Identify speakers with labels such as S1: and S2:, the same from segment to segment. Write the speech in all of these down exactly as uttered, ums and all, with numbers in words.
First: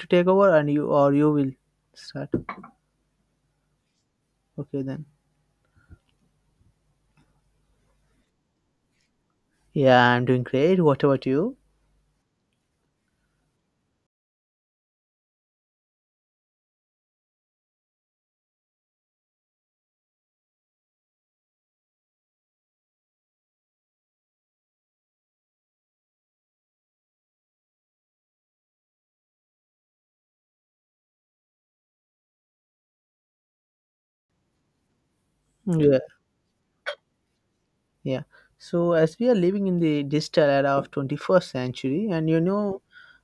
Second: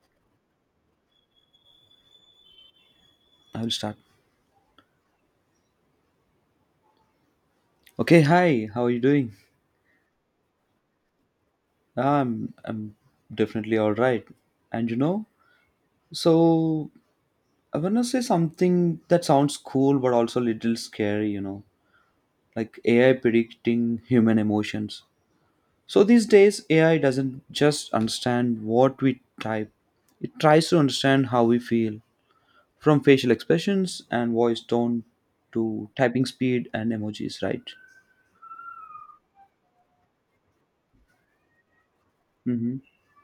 S1: To take over and you or you will start.
S2: I will start.
S1: Okay then.
S2: Okay, hi. How are you doing?
S1: Yeah, I'm doing great. What about you?
S2: I'm I'm definitely all right. And you know, so I wanna say something that sounds cool but also a little scary. You know, like A I predicting human emotions. So these days, A I doesn't just understand what we type; it tries to understand how we feel, from facial expressions and voice tone to
S1: Yeah.
S2: typing speed and emojis. Right.
S1: Yeah. So as we are living in the digital era of twenty-first century, and you
S2: Mm-hmm.
S1: know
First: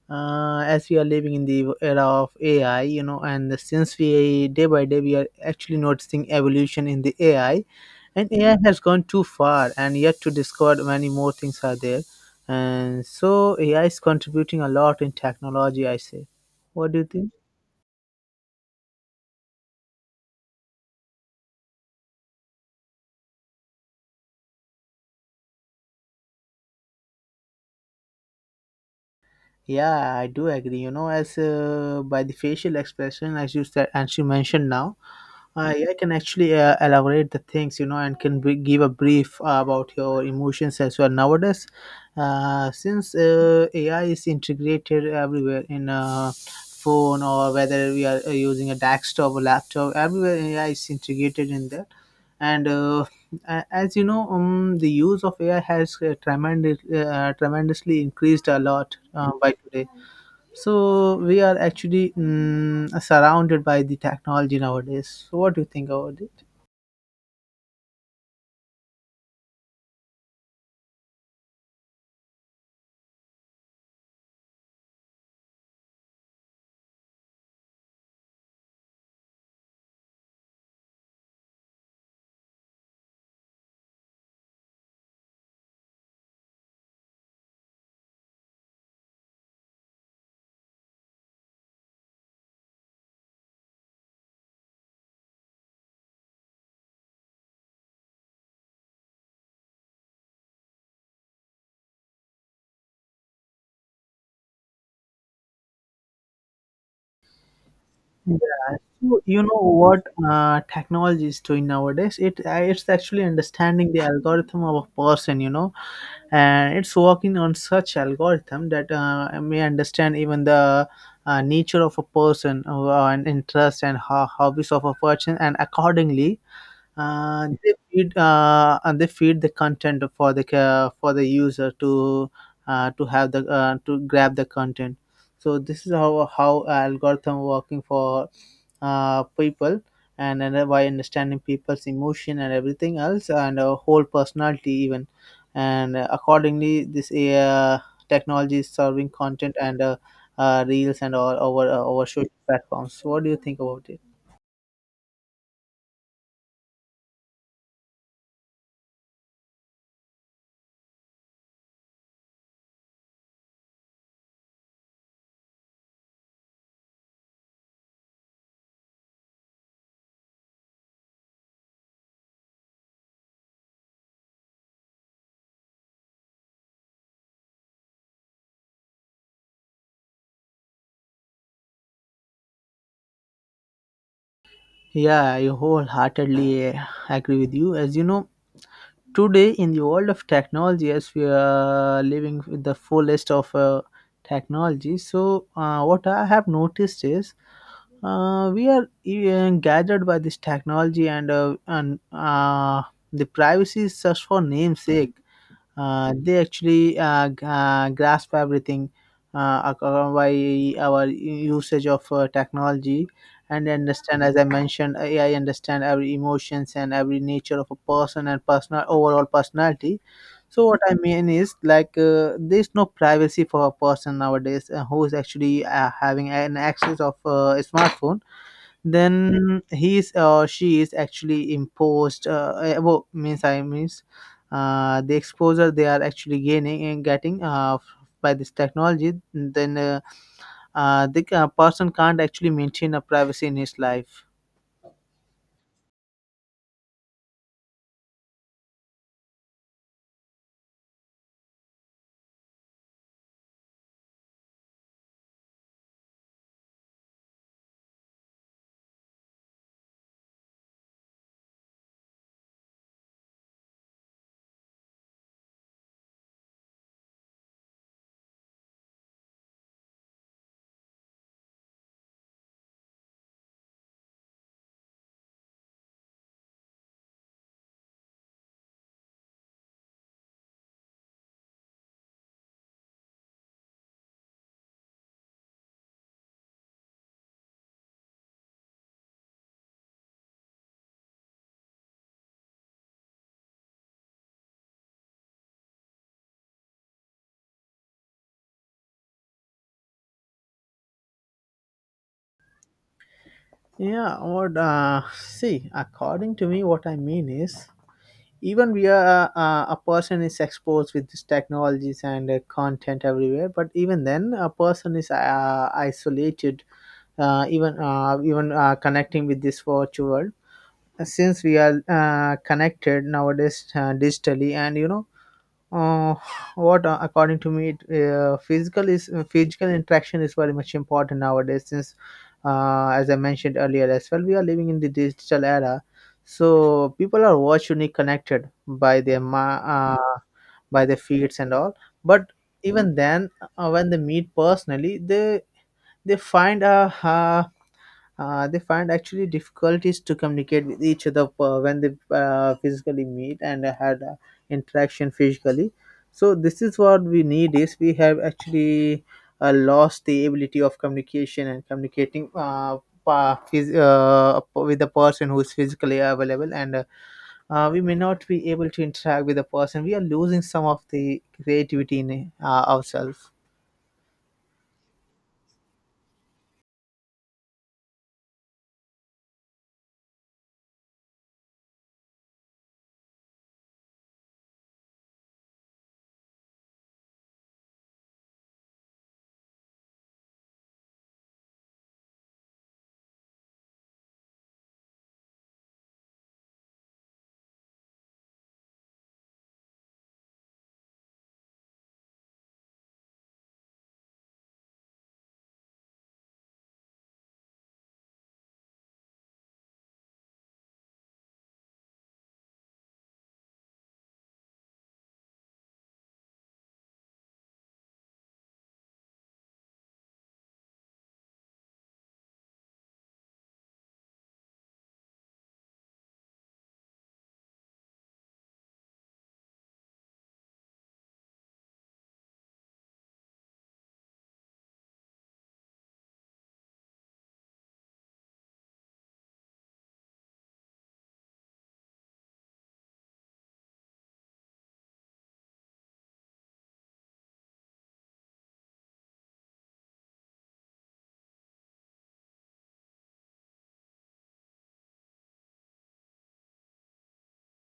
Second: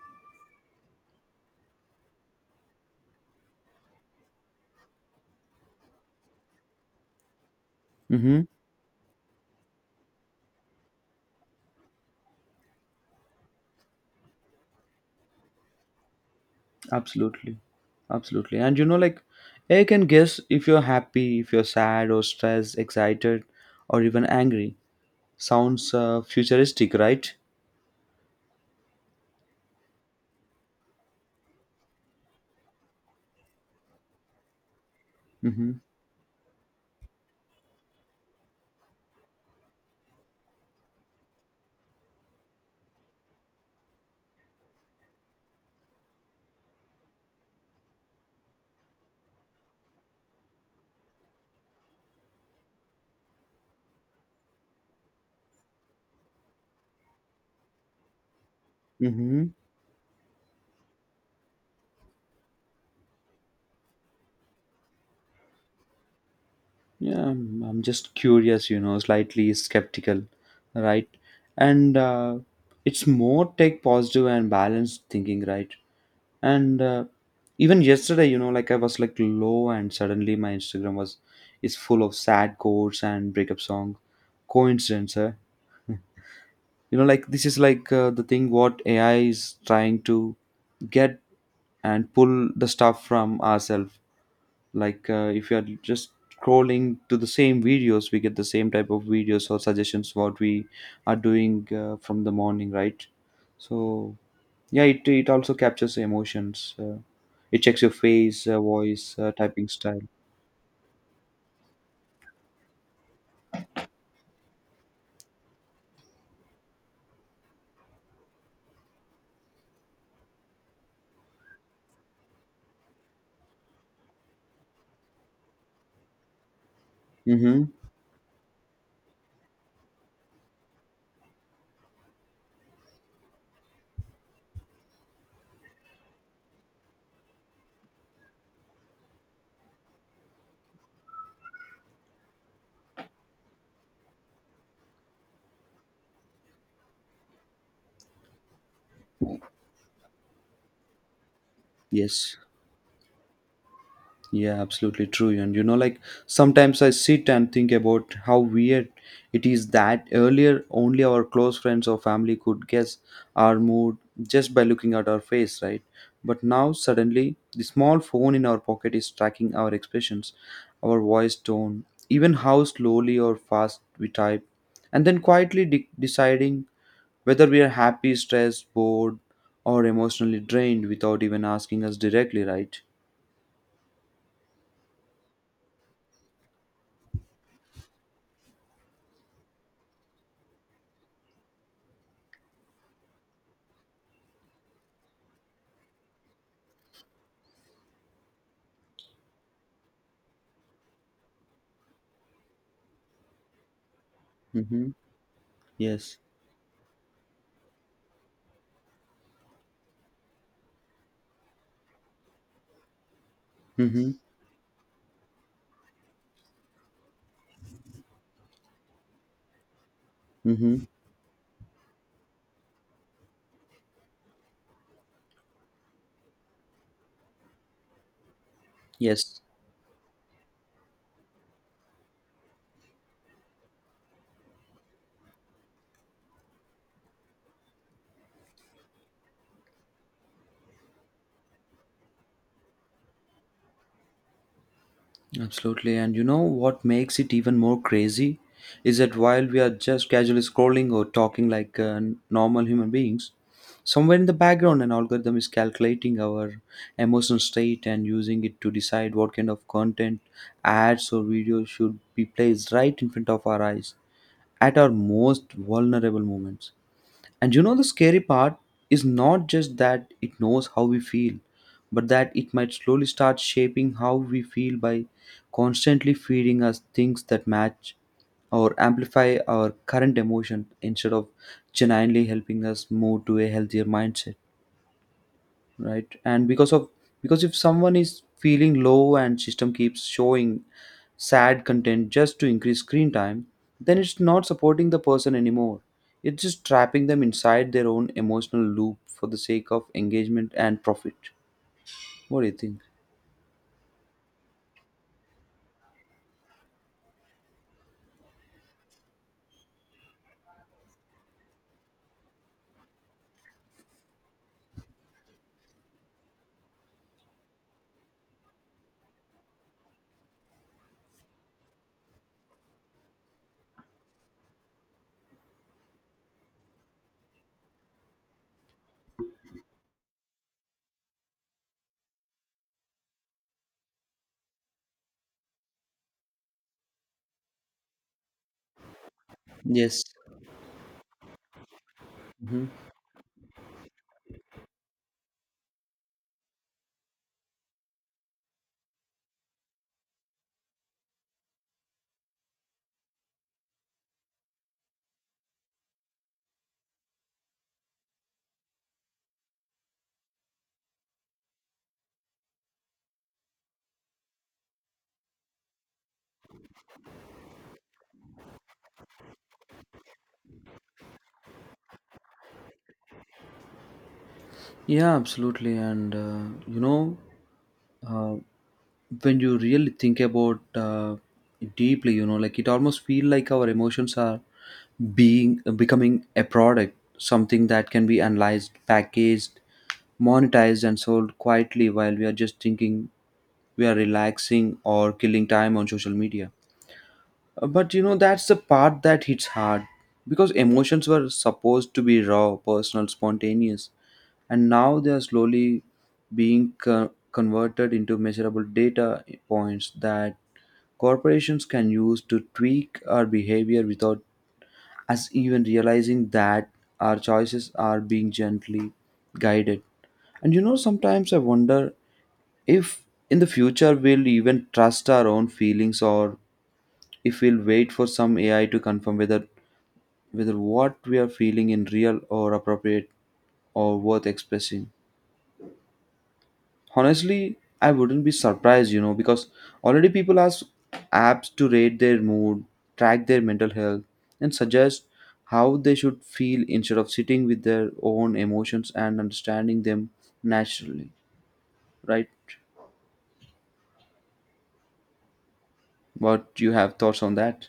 S1: uh, as we are living in the era of AI, you know and since we day by day we are actually noticing evolution in the AI, and
S2: Mm-hmm.
S1: AI has gone too far and yet to discover many more things are there. And so AI is contributing a lot in technology, I say. What do you think?
S2: Absolutely. Absolutely. And you know, like, I can guess if you're happy, if you're sad, or stressed, excited, or even angry. Sounds uh, futuristic, right?
S1: Yeah, I do agree. You know, as uh, by the facial expression, as you said, and she mentioned now,
S2: Mm-hmm.
S1: I, I can actually uh, elaborate the things, you know, and can b- give a brief uh, about your emotions as well. Nowadays, uh, since uh, A I is integrated everywhere in a phone, or whether we are uh, using a desktop or laptop, everywhere A I is integrated in there. And uh, a- as you know, um, the use of A I has uh, tremendous, uh, tremendously increased a lot uh,
S2: Mm-hmm.
S1: by today. So we are actually mm, surrounded by the technology nowadays. So what do you think about it?
S2: Yeah, I'm, I'm just curious, you know, slightly skeptical, right? And uh, it's more take positive and balanced thinking, right? And uh, even yesterday, you know, like I was like low, and suddenly my Instagram was is full of sad quotes and breakup songs. Coincidence, huh? You know, like this is like uh, the thing what AI is trying to get and pull the stuff from ourselves, like uh, if you are just scrolling to the same videos, we get the same type of videos or suggestions what we are doing uh, from the morning, right? So yeah, it, it also captures emotions, uh, it checks your
S1: Yeah.
S2: face, uh, voice,
S1: So
S2: uh,
S1: you know
S2: typing style.
S1: what uh, technology is doing nowadays? It uh, it's actually understanding the algorithm of a person, you know, and it's working on such algorithm that uh, may understand even the uh, nature of a person, uh, and interest and ho- hobbies of a person, and accordingly uh,
S2: Mm-hmm.
S1: they feed uh, and they feed the content for the ca- for the user to uh, to have the uh, to grab the content. So this is how how algorithm working for uh, people, and, and by understanding people's emotion and everything else, and uh, whole personality even, and uh, accordingly this uh, technology is serving content, and uh, uh, reels and all over uh, over social
S2: Yes.
S1: platforms. So what do you think about it?
S2: Yeah, absolutely true. And you know, like sometimes I sit and think about how weird it is that earlier only our close friends or family could guess our mood just by looking at our face, right? But now suddenly the small phone in our pocket is tracking our expressions, our voice tone, even how slowly or fast we type, and then quietly de- deciding whether we are happy, stressed, bored, or emotionally drained without even asking us directly, right?
S1: Yeah, I wholeheartedly uh, agree with you. As you know, today in the world of technology, as we are living with the fullest of uh, technology, so uh, what I have noticed is uh, we are uh, gathered by this technology, and uh, and uh, the privacy is just for
S2: Mm-hmm.
S1: namesake. Uh,
S2: Yes.
S1: they actually uh, g- uh, grasp everything uh, ac- uh, by our usage of uh, technology, and
S2: Mm-hmm.
S1: understand, as I mentioned, AI understand every emotions and every nature of a person and personal overall personality. So what
S2: Mm-hmm.
S1: I mean is like, uh, there's no privacy for a person nowadays uh, who is actually uh, having an access of uh, a smartphone.
S2: Yes,
S1: Then he is or she is actually imposed uh, eh, well, means I means uh, the exposure they are actually gaining and getting uh, f- by this technology. Then uh, uh, the uh, person can't actually maintain a privacy in his life.
S2: absolutely. And you know what makes it even more crazy is that while we are just casually scrolling or talking like uh, normal human beings, somewhere in the background, an algorithm is calculating our emotional state and using it to decide what kind of content, ads, or videos should be placed right in front of our eyes at our most vulnerable moments. And you know, the scary part is not just that it knows how we feel, but that it might slowly start shaping how we feel by constantly feeding us things that match or amplify our current emotion instead of genuinely helping us move to a healthier mindset, right? And because of because if someone is feeling low and system keeps showing sad content just to increase screen time, then it's not supporting the person anymore, it's just trapping them inside their own emotional loop for the sake of engagement and profit. What do you think?
S1: Yeah, what uh, see, according to me, what I mean is, even we are uh, a person is exposed with these technologies and uh, content everywhere, but even then, a person is uh, isolated, uh, even uh, even uh, connecting with this virtual world. Since we are uh, connected nowadays uh, digitally, and you know, uh, what uh, according to me it, uh, physical is uh, physical interaction is very much important nowadays, since, uh, as I mentioned earlier as well, we are living in the digital era. So people are virtually connected by their ma-
S2: Yes.
S1: uh, by their feeds and all. But
S2: Hmm.
S1: even then, uh, when they meet personally, they they find a uh, uh, they find actually difficulties to communicate with each other uh, when they uh, physically meet and had uh, interaction physically. So this is what we need is, we have actually uh, lost the ability of communication and communicating uh, pa- phys- uh, with the person who is physically available, and uh, uh, we may not be able to interact with the person. We are losing some of the creativity in uh, ourselves.
S2: Yeah, absolutely. And uh, you know, uh, when you really think about uh, deeply, you know, like it almost feel like our emotions are being becoming a product, something that can be analyzed, packaged, monetized and sold quietly while we are just thinking we are relaxing or killing time on social media. Uh, but you know that's the part that hits hard because emotions were supposed to be raw, personal, spontaneous, and now they are slowly being co- converted into measurable data points that corporations can use to tweak our behavior without us even realizing that our choices are being gently guided. And you know, sometimes I wonder if in the future we'll even trust our own feelings, or if we'll wait for some A I to confirm whether whether what we are feeling in real or appropriate or worth expressing. Honestly, I wouldn't be surprised, you know, because already people ask apps to rate their mood, track their mental health, and suggest how they should feel instead of sitting with their own emotions and understanding them naturally, right? What you have thoughts on that?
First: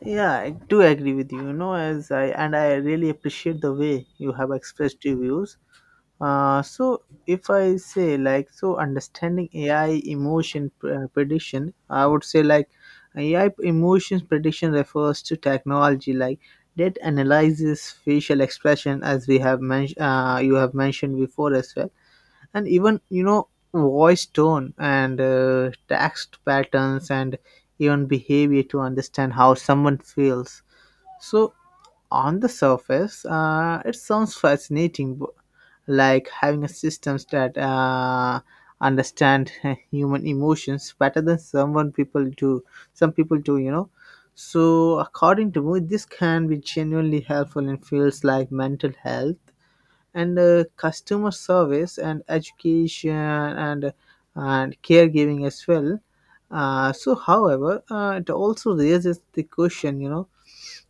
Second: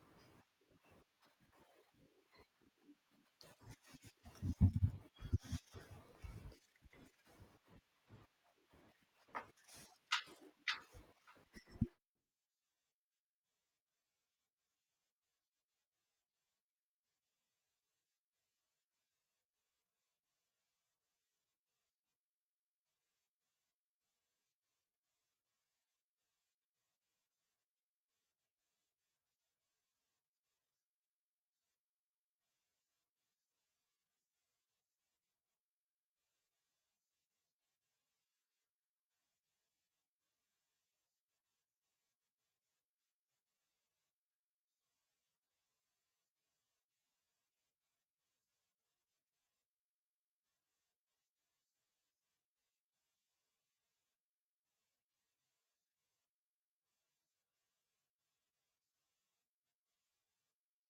S1: Yeah, I do agree with you. You know, as I and I really appreciate the way you have expressed your views. Uh, so if I say like, so, understanding A I emotion pr- uh, prediction, I would say like A I emotions prediction refers to technology like that analyzes facial expression, as we have mentioned, uh, you have mentioned before as well, and even, you know, voice tone and uh, text patterns and even behavior to understand how someone feels. So on the surface, uh, it sounds fascinating, b- like having a system that uh, understand human emotions better than someone people do some people do, you know. So according to me, this can be genuinely helpful in fields like mental health and uh, customer service and education and and caregiving as well. Uh, so however, uh, it also raises the question, you know,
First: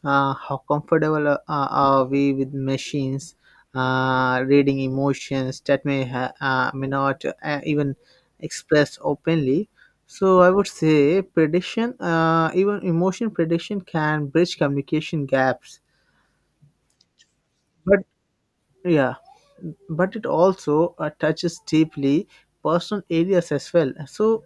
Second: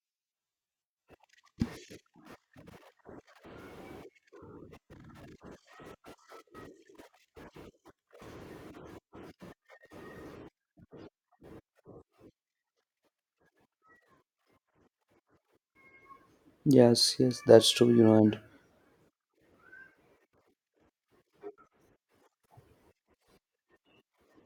S1: uh, how comfortable uh, are we with machines uh, reading emotions that may ha- uh, may not uh, even express openly? So I would say prediction, uh, even emotion prediction, can bridge communication gaps.
S2: Yes, yes, that's true,
S1: But
S2: you know, and
S1: yeah, but it also uh, touches deeply personal areas as well. So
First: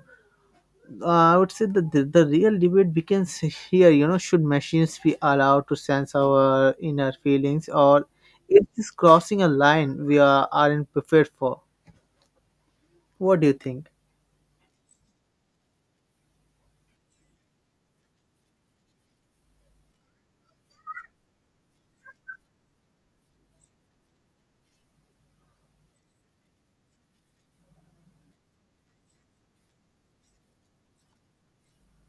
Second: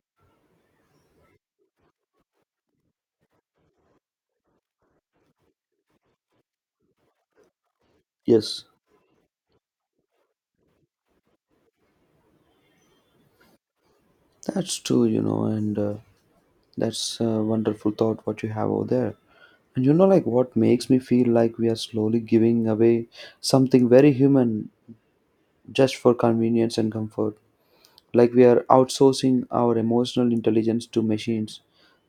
S1: uh, I would say that the, the real debate begins here, you know. Should machines be allowed to sense our inner feelings, or
S2: yes,
S1: is this crossing a line we are, aren't prepared for? What do you think?
S2: that's true, you know, and uh, that's a wonderful thought what you have over there. And you know, like what makes me feel like we are slowly giving away something very human just for convenience and comfort. Like we are outsourcing our emotional intelligence to machines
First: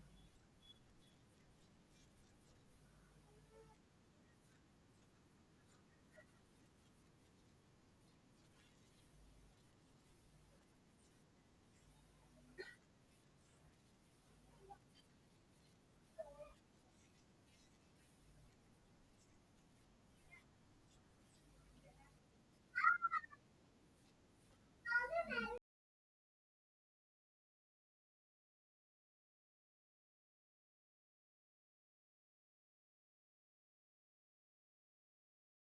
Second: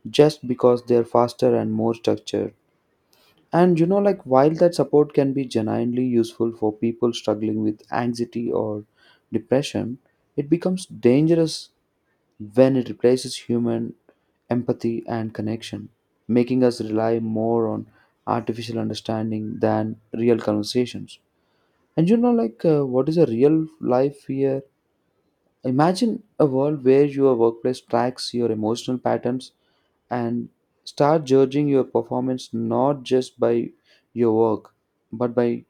S2: just because they're faster and more structured. And you know, like while that support can be genuinely useful for people struggling with anxiety or depression, it becomes dangerous when it replaces human empathy and connection, making us rely more on artificial understanding than real conversations. And you know, like, uh, what is a real life fear? Imagine a world where your workplace tracks your emotional patterns and start judging your performance not just by your work but by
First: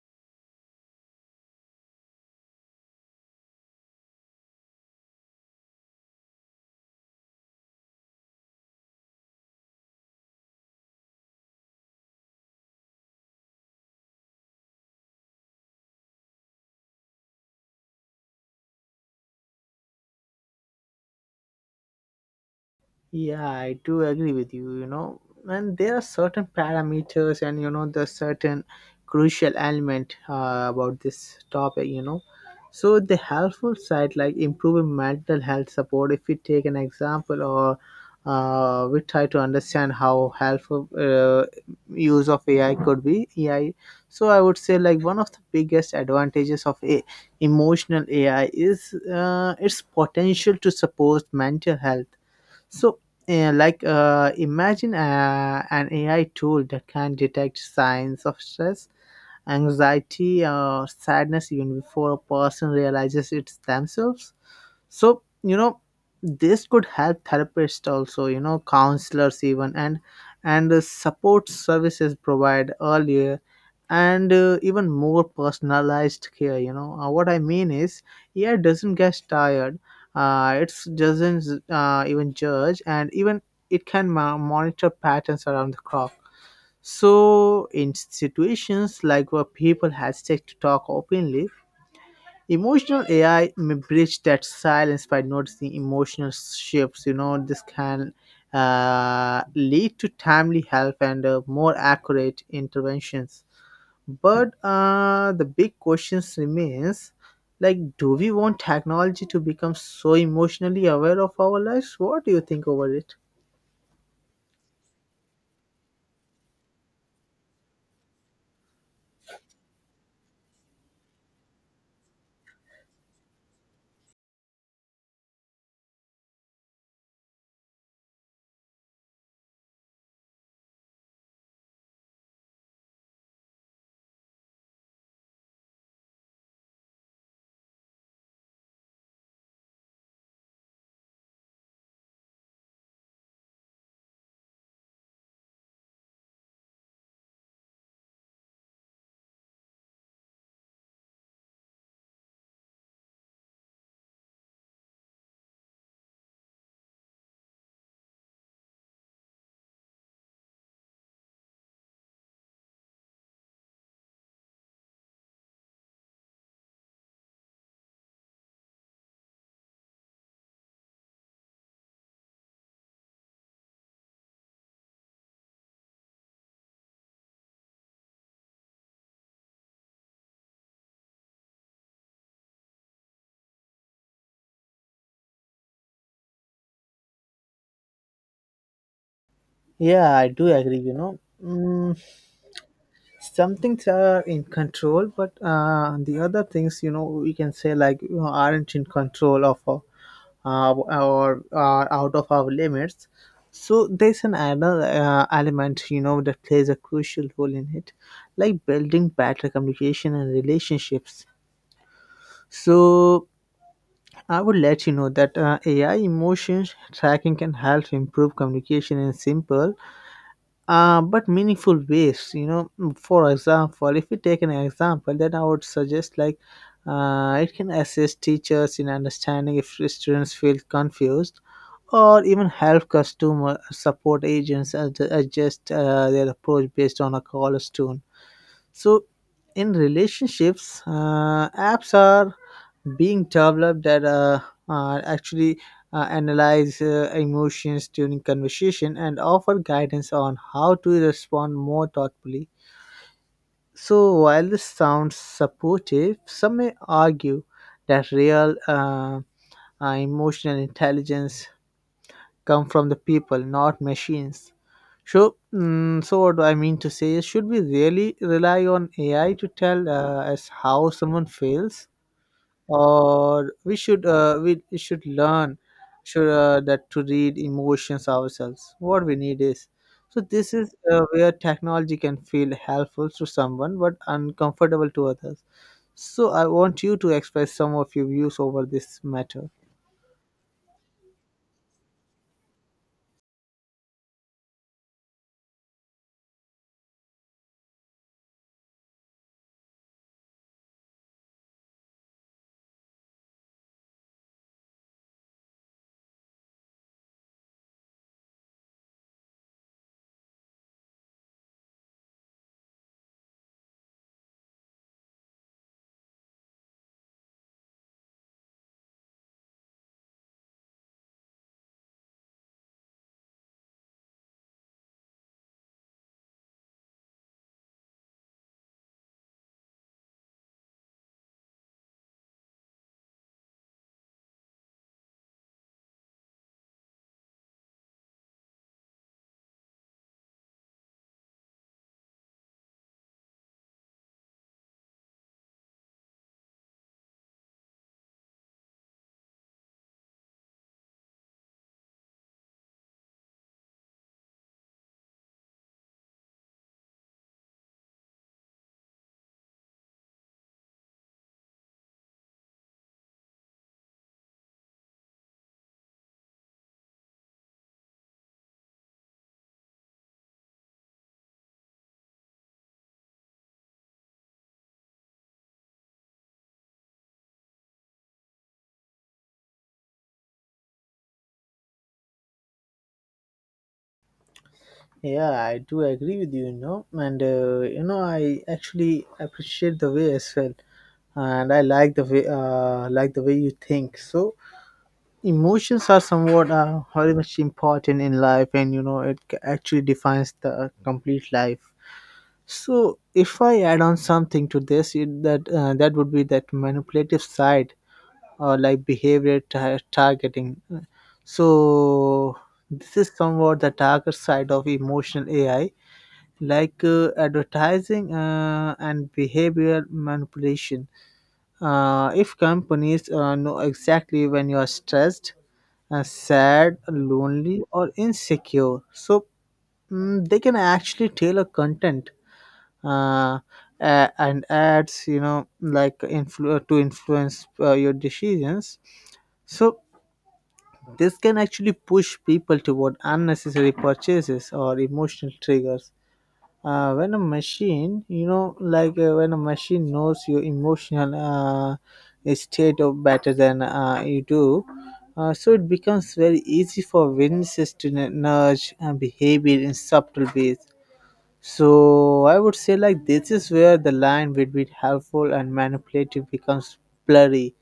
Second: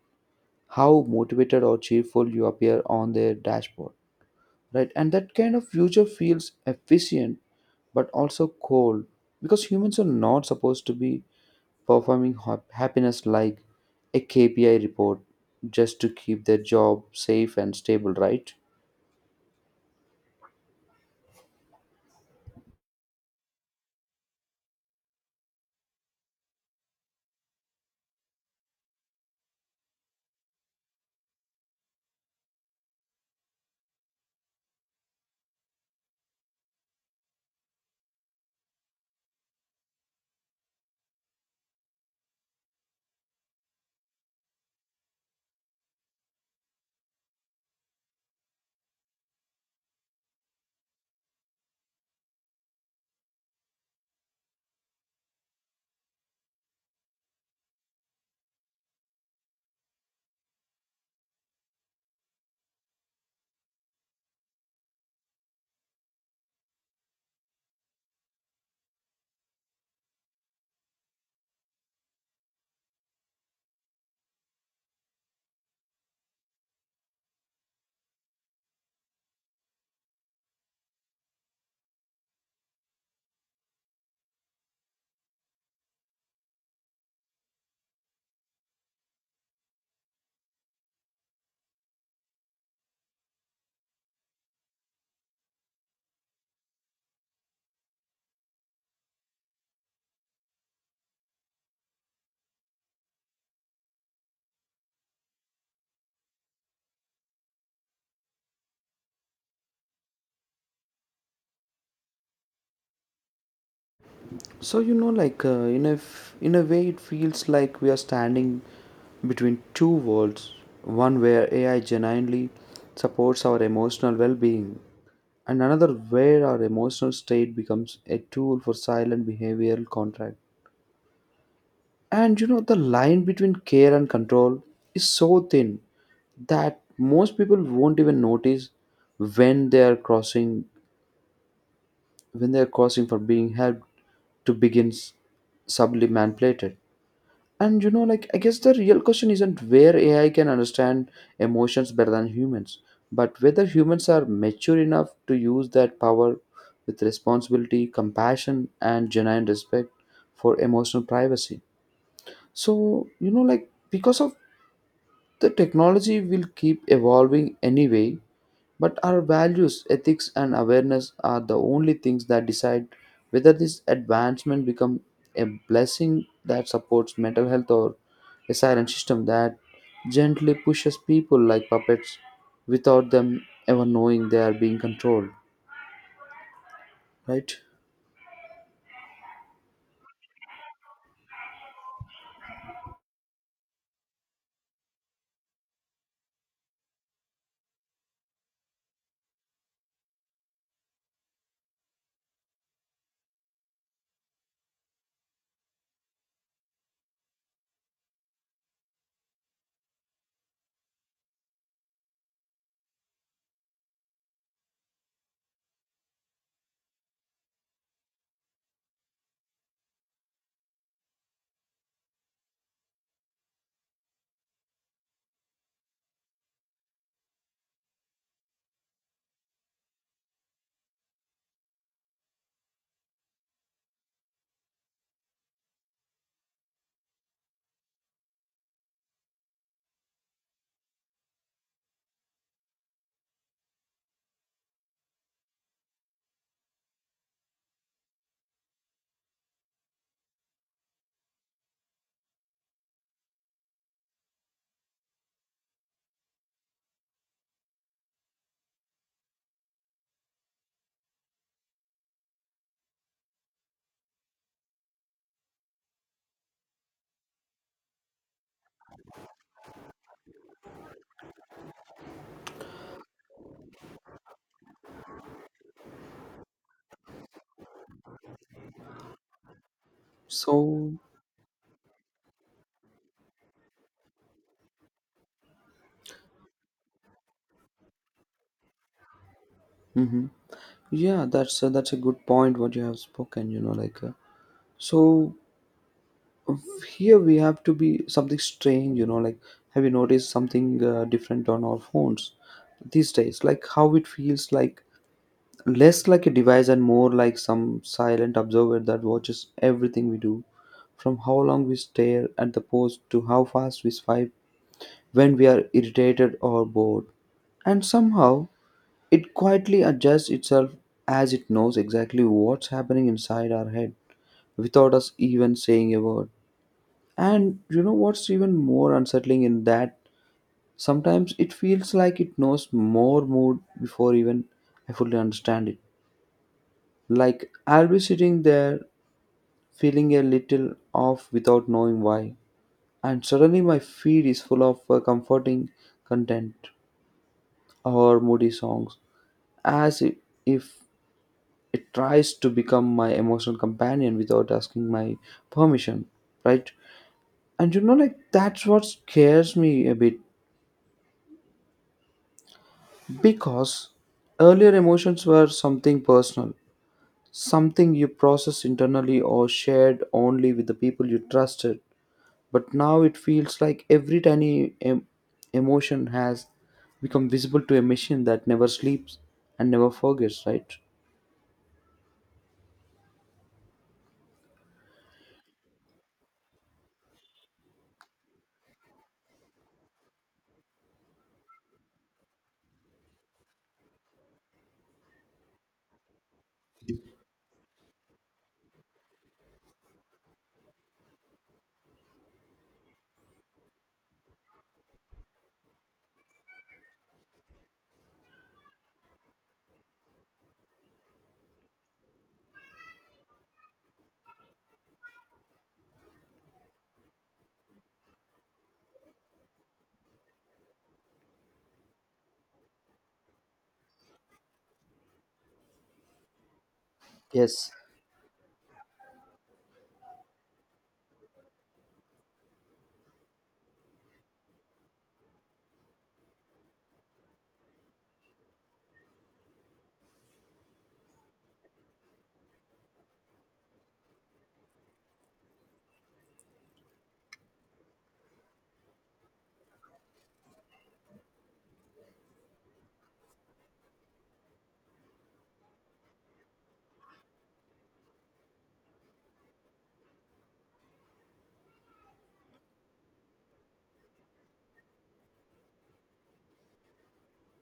S2: how motivated or cheerful you appear on their dashboard, right? And that kind of future feels efficient but also cold because humans are not supposed to be performing hap- happiness like a K P I report just to keep their job safe and stable, right?
S1: Yeah, I do agree with you, you know. And there are certain parameters, and you know, the certain crucial element uh, about this topic, you know. So the helpful side, like improving mental health support, if we take an example, or uh, we try to understand how helpful uh, use of A I could be. A I. So I would say, like, one of the biggest advantages of a emotional A I is uh, its potential to support mental health. So uh, like, uh, imagine uh, an A I tool that can detect signs of stress, anxiety, or sadness even before a person realizes it's themselves. So, you know, this could help therapists also, you know, counselors even, and and the support services provide earlier, and uh, even more personalized care, you know. Uh, what I mean is, yeah, it doesn't get tired, uh, it doesn't uh, even judge, and even it can mo- monitor patterns around the clock. So in situations like where people hesitate to talk openly, emotional AI may bridge that silence by noticing emotional shifts, you know. This can uh, lead to timely help and uh, more accurate interventions. But uh, the big questions remains, like, do we want technology to become so emotionally aware of our lives? What do you think over it?
S2: So you know, like uh, in a f- in a way, it feels like we are standing between two worlds: one where A I genuinely supports our emotional well-being, and another where our emotional state becomes a tool for silent behavioral contract. And you know, the line between care and control is so thin that most people won't even notice when they are crossing when they are crossing for being helped to begin sublimantlated. And you know, like, I guess the real question isn't where A I can understand emotions better than humans, but whether humans are mature enough to use that power with responsibility, compassion, and genuine respect for emotional privacy. So, you know, like, because of the technology will keep evolving anyway, but our values, ethics, and awareness are the only things that decide whether this advancement becomes a blessing that supports mental health or a silent system that gently pushes people like puppets without them ever knowing they are being controlled. Right?
S1: Yeah, I do agree, you know. Mm, some things are in control, but uh, the other things, you know, we can say like, you know, aren't in control of our, uh, or are out of our limits. So there's an other uh, element, you know, that plays a crucial role in it, like building better communication and relationships. So I would let you know that uh, AI emotions tracking can help improve communication in simple uh, but meaningful ways, you know. Mm, for example, if we take an example, then I would suggest like, uh, it can assist teachers in understanding if students feel confused, or even help customer support agents ad- adjust uh, their approach based on a caller's tone. So in relationships, uh, apps are being developed that uh, uh, actually uh, analyze uh, emotions during conversation and offer guidance on how to respond more thoughtfully. So while this sounds supportive, some may argue that real uh, uh, emotional intelligence come from the people, not machines. So, mm, so what do I mean to say is, should we really rely on A I to tell uh, us how someone feels? Or we should uh, we, we should learn should uh, that to read emotions ourselves, what we need is. So this is
S2: So,
S1: uh, where technology can feel helpful to someone but uncomfortable to others. So I want you to express some of your views over this matter.
S2: hmm, yeah, that's uh, that's a good point what you have spoken. You know, like uh, so. Here we have to be something strange, you know, like have you noticed something uh, different on our phones these days, like how it feels like less like a device and more like some silent observer that watches everything we do, from how long we stare at the post to how fast we swipe when we are irritated or bored, and somehow it quietly adjusts itself as it knows exactly what's happening inside our head without us even saying a word. And you know what's even more unsettling in that? Sometimes it feels like it knows more mood before even I fully understand it. Like I'll be sitting there feeling a little off without knowing why. And suddenly my feed is full of uh, comforting content or moody songs. As i- if it tries to become my emotional companion without asking my permission, right? And you know, like that's what scares me a bit because earlier emotions were something personal, something you processed internally or shared only with the people you trusted. But now it feels like every tiny em- emotion has become visible to a machine that never sleeps and never forgets, right?
S1: Yeah, I do agree with you, you know. And uh, you know, I actually appreciate the way as well, and I like the way, uh, like the way you think. So emotions are somewhat uh, very much important in life, and you know it ca- actually defines the complete life. So if I add on something to this it, that uh, that would be that manipulative side, or like behavior ta- targeting. So this is somewhat the darker side of emotional AI, like uh, advertising uh, and behavioral manipulation. Uh, if companies uh, know exactly when you are stressed, uh, sad, lonely,
S2: Yes,
S1: or insecure, so mm, they can actually tailor content uh, a- and ads, you know, like influ- to influence uh, your decisions. So this can actually push people toward unnecessary purchases or emotional triggers uh, when a machine you know like uh, when a machine knows your emotional uh, state of better than uh, you do. Uh, so it becomes very easy for witnesses to n- nudge uh, behavior in subtle ways. So I would say like this is where the line between helpful and manipulative becomes blurry.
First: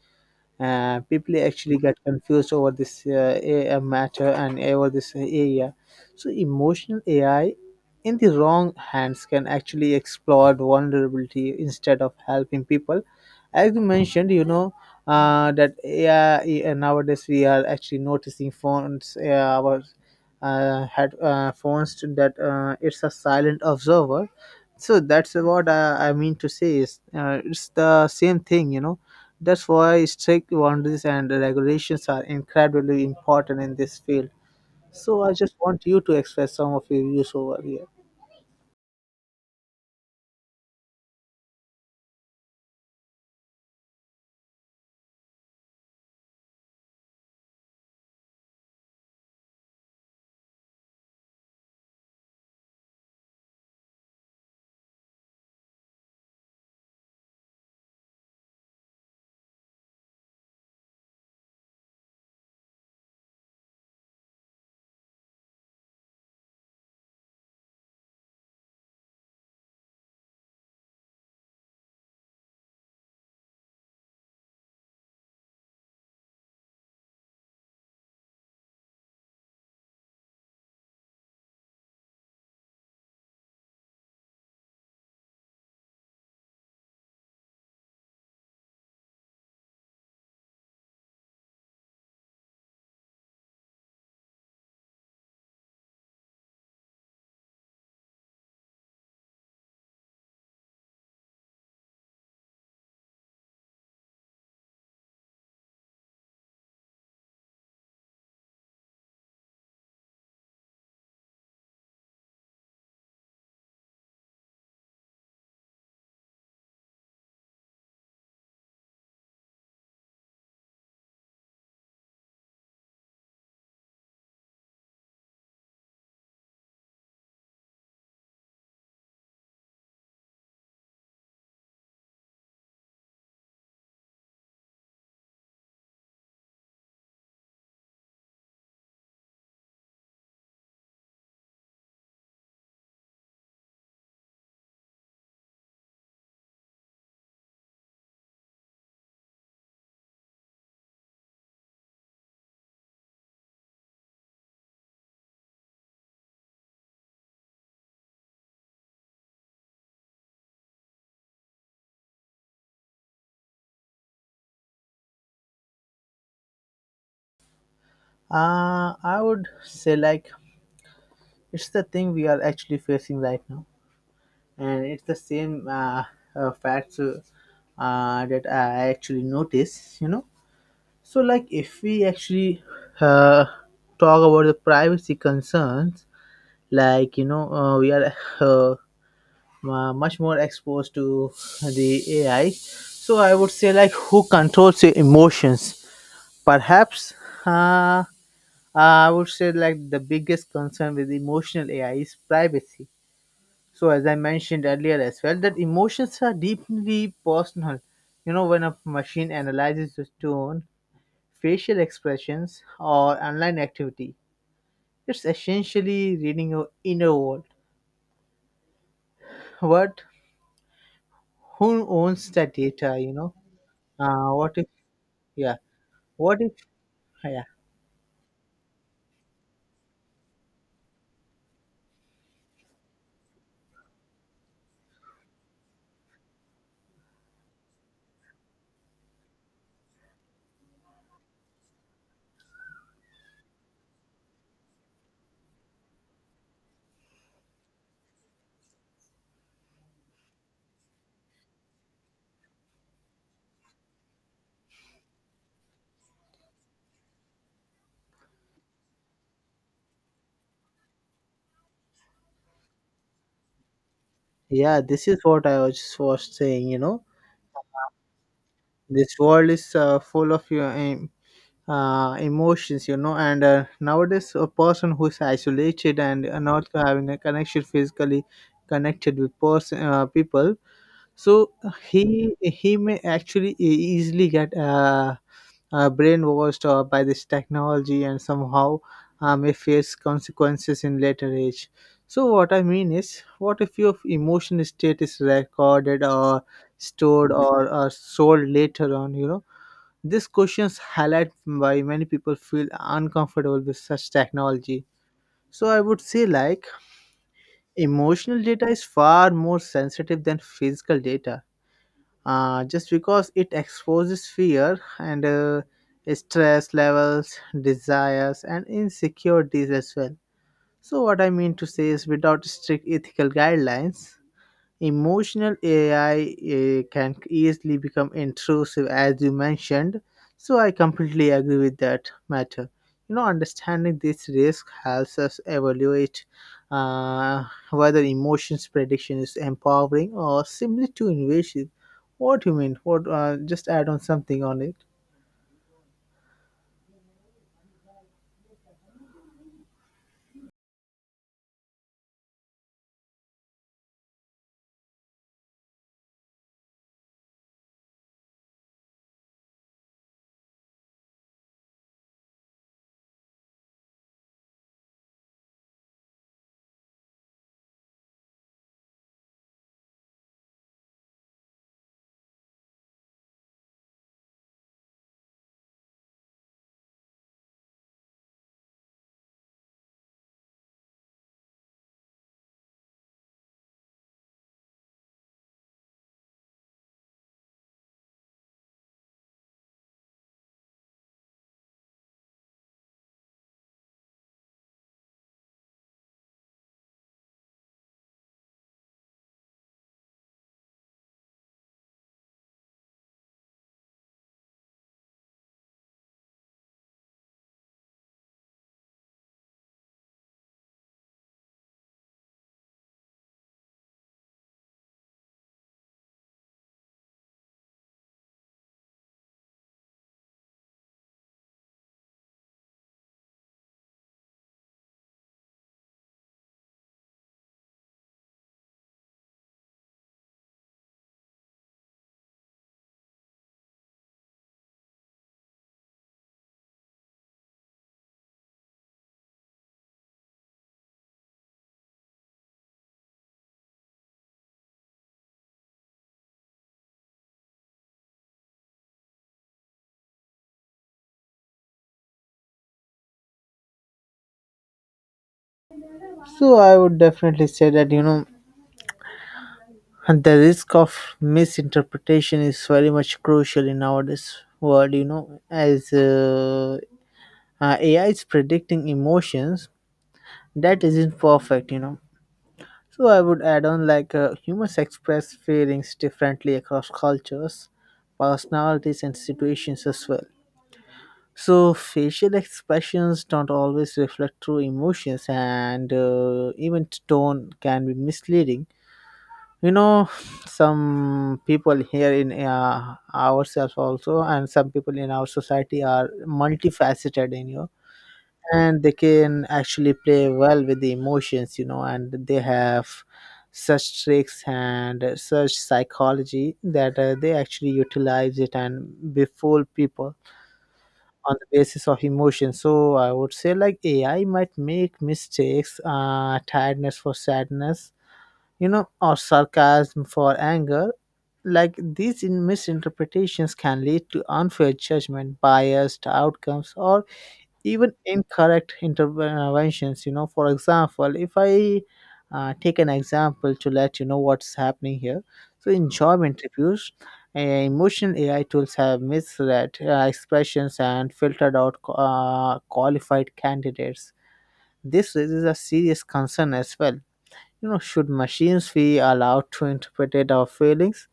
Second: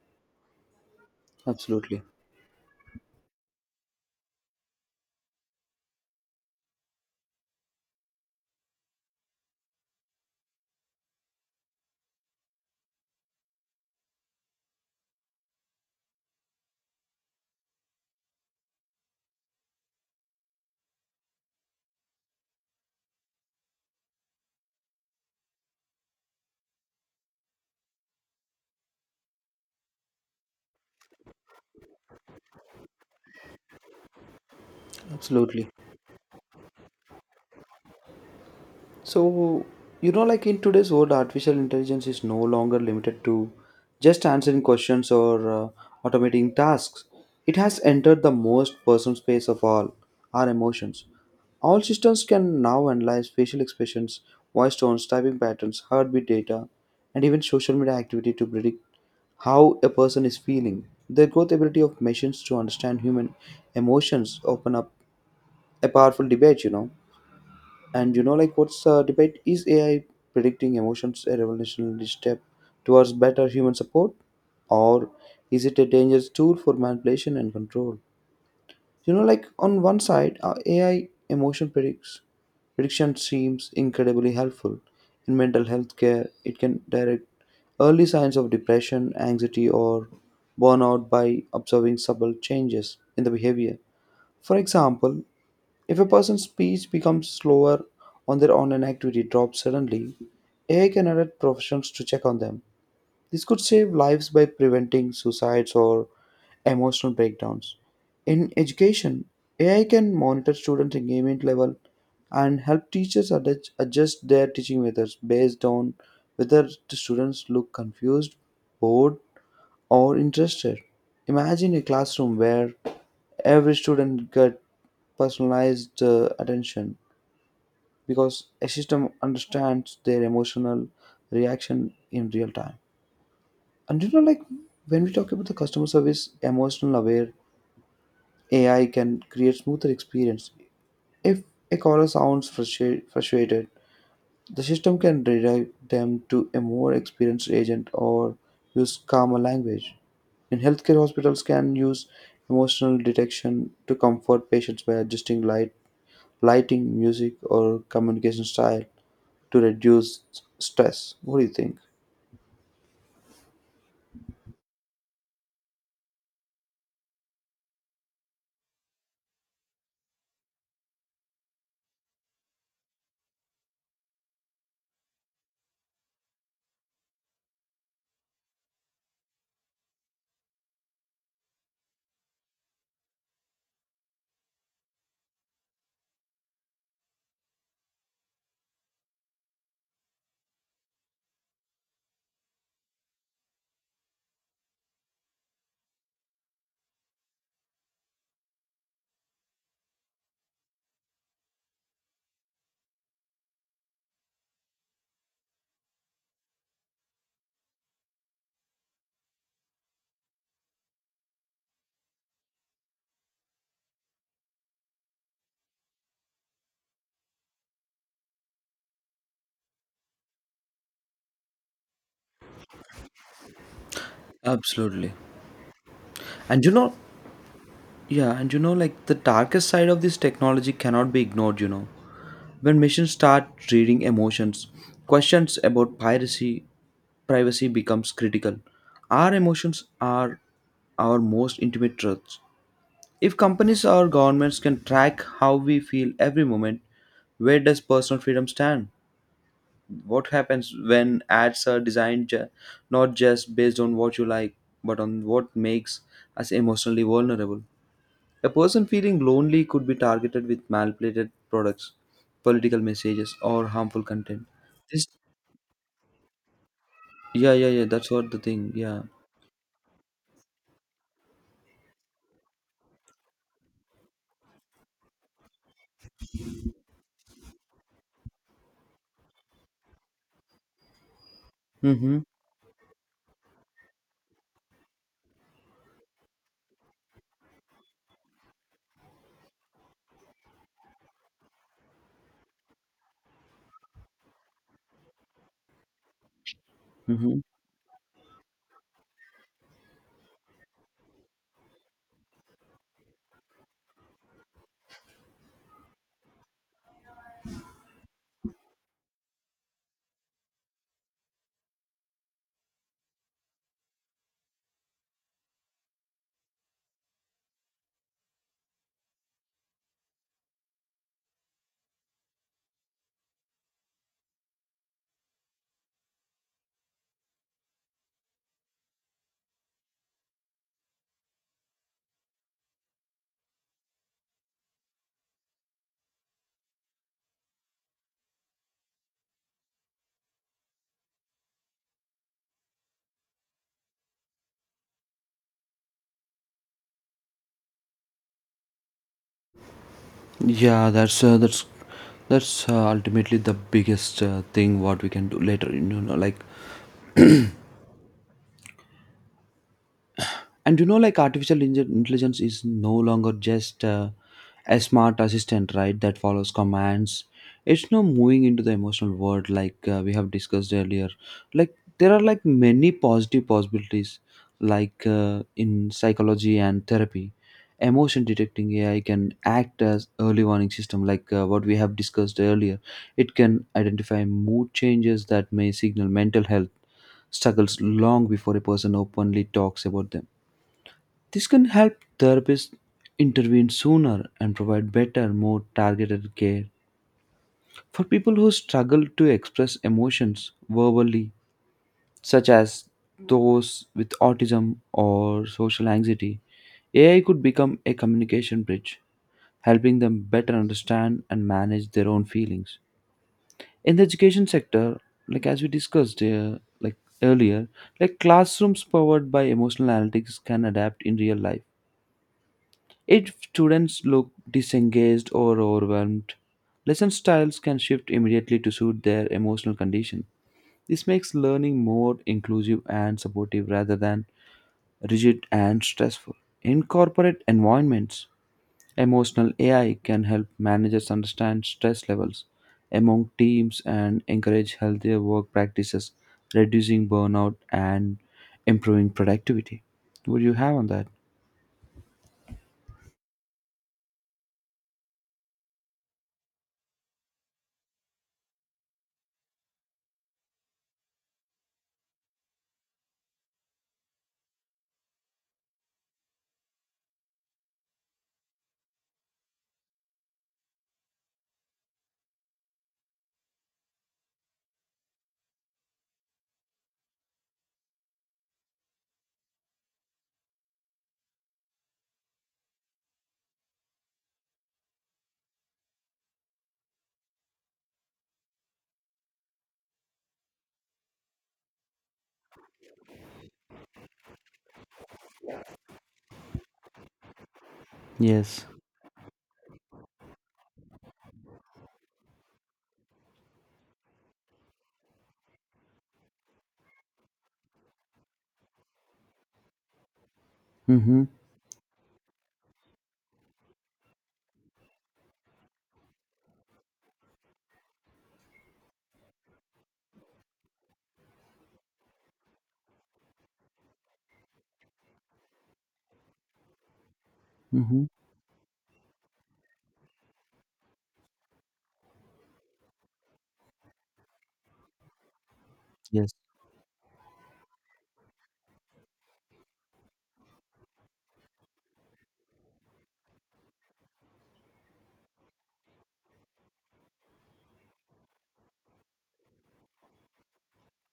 S1: uh, People actually get
S2: absolutely.
S1: confused over this uh, a- a matter and over this area. So emotional A I in the wrong hands can actually exploit vulnerability instead of helping people. As you mentioned, you know, uh, that A I nowadays we are actually noticing phones. Uh, our uh, had uh, phones that uh, it's a silent observer. So that's what i, I mean to say is uh, it's the same thing, you know. That's why strict boundaries and regulations are incredibly important in this field. So I just
S2: Absolutely.
S1: want you to express some of your views over here.
S2: So, you know, like in today's world, artificial intelligence is no longer limited to just answering questions or uh, automating tasks. It has entered the most personal space of all, our emotions. All systems can now analyze facial expressions, voice tones, typing patterns, heartbeat data, and even social media activity to predict how a person is feeling. The growth ability of machines to understand human emotions open up a powerful debate, you know. And you know, like what's the debate? Is A I predicting emotions a revolutionary step towards better human support? Or is it a dangerous tool for manipulation and control? You know, like on one side, uh, A I emotion predicts prediction seems incredibly helpful. In mental health care, it can direct early signs of depression, anxiety, or burnout by observing subtle changes in the behavior. For example, if a person's speech becomes slower on their online activity drops suddenly, A I can alert professionals to check on them. This could save lives by preventing suicides or emotional breakdowns. In education, A I can monitor students' engagement level and help teachers adjust adjust their teaching methods based on whether the students look confused, bored, or interested. Imagine a classroom where every student gets personalized uh, attention because a system understands their emotional reaction in real time. And you know, like when we talk about the customer service, emotional aware A I can create smoother experience. If a caller sounds frustra- frustrated, the system can redirect them to a more experienced agent or use calmer language. In healthcare, hospitals can use emotional detection to comfort patients by adjusting light, lighting, music, or communication style to reduce stress. What do you think?
S1: uh, I would say like it's the thing we are actually facing right now, and it's the same uh, uh, facts uh, uh, that I actually notice, you know. So, like, if we actually uh, talk about the privacy concerns, like you know, uh, we are uh, mu- much more exposed to the A I. So, I would say like who controls your emotions? Perhaps uh, I would say like the biggest concern with emotional A I is privacy. So, as I mentioned earlier as well, that emotions are deeply personal. You know, when a machine analyzes the tone, facial expressions, or online activity, it's essentially reading your inner world. But who owns that data, you know? Uh, what if,
S2: Absolutely.
S1: yeah, what if,
S2: And you know,
S1: yeah.
S2: yeah, and you know, like the darkest side of this technology cannot be ignored, you know. When machines start reading emotions, questions about piracy, privacy becomes critical. Our emotions are our most intimate truths. If companies or governments can track how we feel every moment, where does personal freedom stand? What happens when ads are designed ju- not just based on what you like but on what makes us emotionally vulnerable. A person feeling lonely could be targeted with manipulated products, political messages, or harmful content.
S1: Yeah, this
S2: This
S1: is what I was was saying, you know.
S2: yeah yeah yeah that's what the thing, yeah.
S1: This world is uh, full of your um, uh, emotions, you know. And uh, nowadays, a person who is isolated and uh, not having a connection physically connected with person uh, people, so
S2: mm-hmm,
S1: he he may actually e- easily get uh, uh, brainwashed uh, by this technology, and somehow uh, may face consequences in later age. So what I mean is, what if your emotion state is recorded or stored
S2: mm-hmm.
S1: or uh, sold later on? You know, these questions highlight why many people feel uncomfortable with such technology. So I would say like emotional data is far more sensitive than physical data. Uh, just because it exposes fear and uh, stress levels, desires, and insecurities as well. So, what I mean to say is, without strict ethical guidelines, emotional A I uh, can easily become intrusive, as you mentioned. So I completely agree with that matter. You know, understanding this risk helps us evaluate uh, whether emotions prediction is empowering or simply too invasive. What do you mean? What? Uh, just add on something on it.
S2: yeah that's uh, that's that's uh, ultimately the biggest uh, thing what we can do later you know like And you know, like artificial inge- intelligence is no longer just uh, a smart assistant, right? That follows commands. It's now moving into the emotional world, like uh, we have discussed earlier. Like there are like many positive possibilities, like uh, in psychology and therapy. Emotion detecting A I can act as early warning system, like uh, what we have discussed earlier. It can identify mood changes that may signal mental health struggles long before a person openly talks about them. This can help therapists intervene sooner and provide better, more targeted care for people who struggle to express emotions verbally, such as those with autism or social anxiety. A I could become a communication bridge, helping them better understand and manage their own feelings. In the education sector, like as we discussed uh, like earlier, like classrooms powered by emotional analytics can adapt in real life. If students look disengaged or overwhelmed, lesson styles can shift immediately to suit their emotional condition. This makes learning more inclusive and supportive rather than rigid and stressful. In corporate environments, emotional A I can help managers understand stress levels among teams and encourage healthier work practices, reducing burnout and improving productivity. What do you have on that?
S1: So I would definitely say that, you know, the risk of misinterpretation is very much crucial in nowadays world. You know, as uh, uh, A I is predicting emotions that isn't perfect, you know. So I would add on like uh, humans express feelings differently across cultures, personalities, and situations as well. So facial expressions don't always reflect true emotions, and uh, even tone can be misleading. You know, some people here in uh, ourselves also, and some people in our society are multifaceted. In you know,
S2: Yes.
S1: and they can actually play well with the emotions, you know, and they have such tricks and such psychology that uh, they actually utilize it and befool people
S2: Mm-hmm.
S1: on the basis of emotion. So I would say like AI might make mistakes, uh tiredness for sadness, you know, or sarcasm for anger. Like these in misinterpretations can lead to unfair judgment, biased outcomes, or even
S2: Mm-hmm.
S1: incorrect interventions, you know. For example, if I uh, take an example to let you know what's happening here, so in job
S2: Yes.
S1: interviews, uh, emotional AI tools have misread uh, expressions and filtered out uh, qualified candidates. This raises a serious concern as well. You know, should machines be allowed to interpret our feelings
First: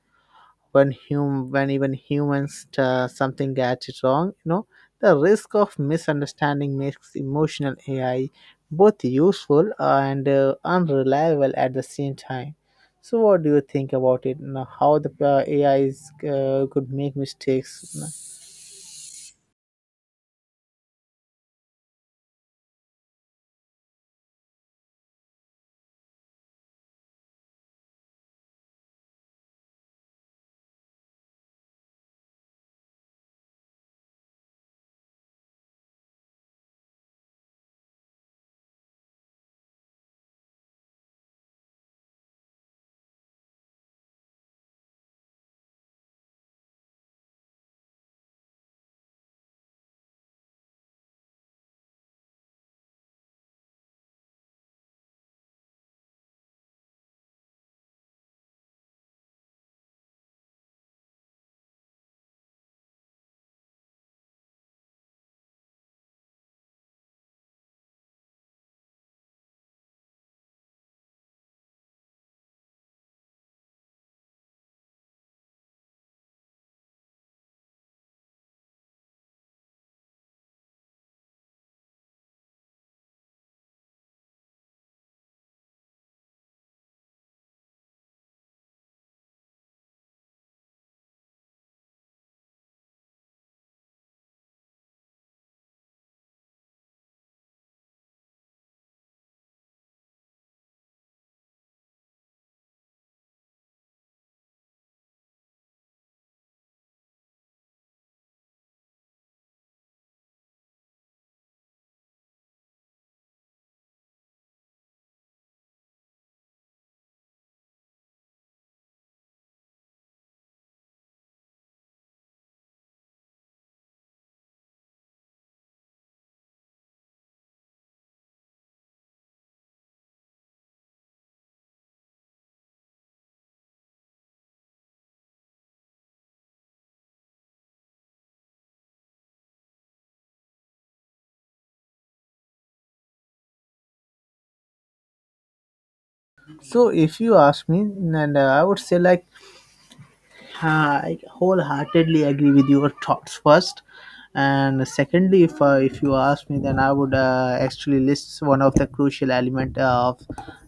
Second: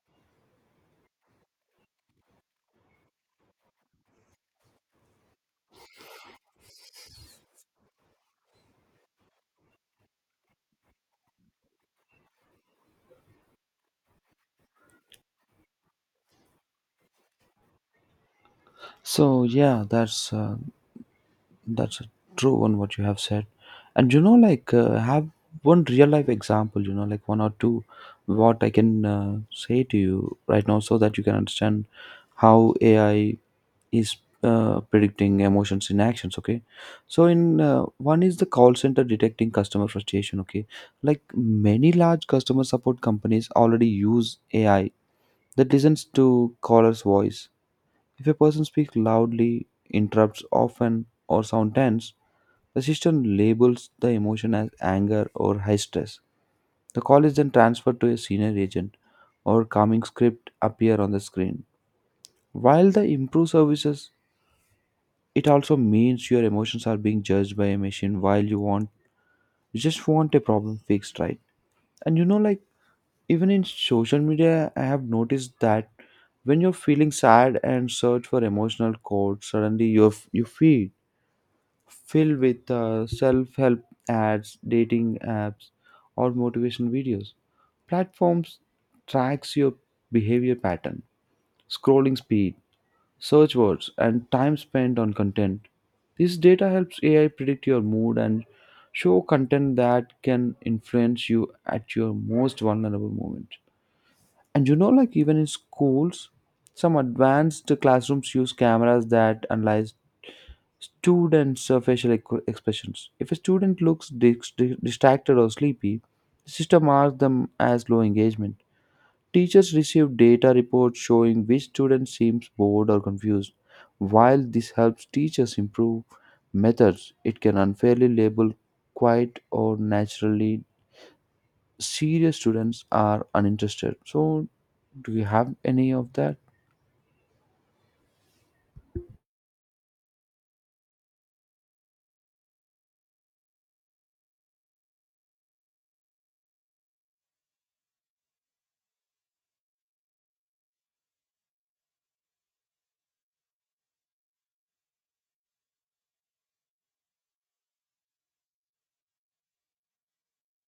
S1: when hum when even humans uh, something gets it wrong, you know? The risk of misunderstanding makes emotional AI both useful and uh, unreliable at the same time. So what do you think about it now, how the uh, AI is, uh, could make mistakes?
S2: So yeah, that's uh, that's a true one what you have said, and you know like uh, have one real life example, you know, like one or two, what I can uh, say to you right now so that you can understand how A I is uh, predicting emotions in actions. Okay, so in uh, one is the call center detecting customer frustration. Okay, like many large customer support companies already use A I that listens to caller's voice. If a person speaks loudly, interrupts often, or sounds tense, the system labels the emotion as anger or high stress. The call is then transferred to a senior agent or calming script appear on the screen. While the improve services, it also means your emotions are being judged by a machine while you want you just want a problem fixed, right? And you know, like even in social media I have noticed that when you're feeling sad and search for emotional quotes, suddenly you you feel filled with uh, self-help ads, dating apps, or motivation videos. Platforms tracks your behavior pattern, scrolling speed, search words, and time spent on content. This data helps A I predict your mood and show content that can influence you at your most vulnerable moment. And you know, like even in schools, some advanced classrooms use cameras that analyze students' uh, facial equ- expressions. If a student looks dis- di- distracted or sleepy, the system marks them as low engagement. Teachers receive data reports showing which student seems bored or confused. While this helps teachers improve methods, it can unfairly label quiet or naturally serious students are uninterested. So, do you have any of that?
S1: So if you ask me, and uh, I would say like I wholeheartedly agree with your thoughts first, and secondly, if uh, if you ask me, then I would uh, actually list one of the crucial element uh, of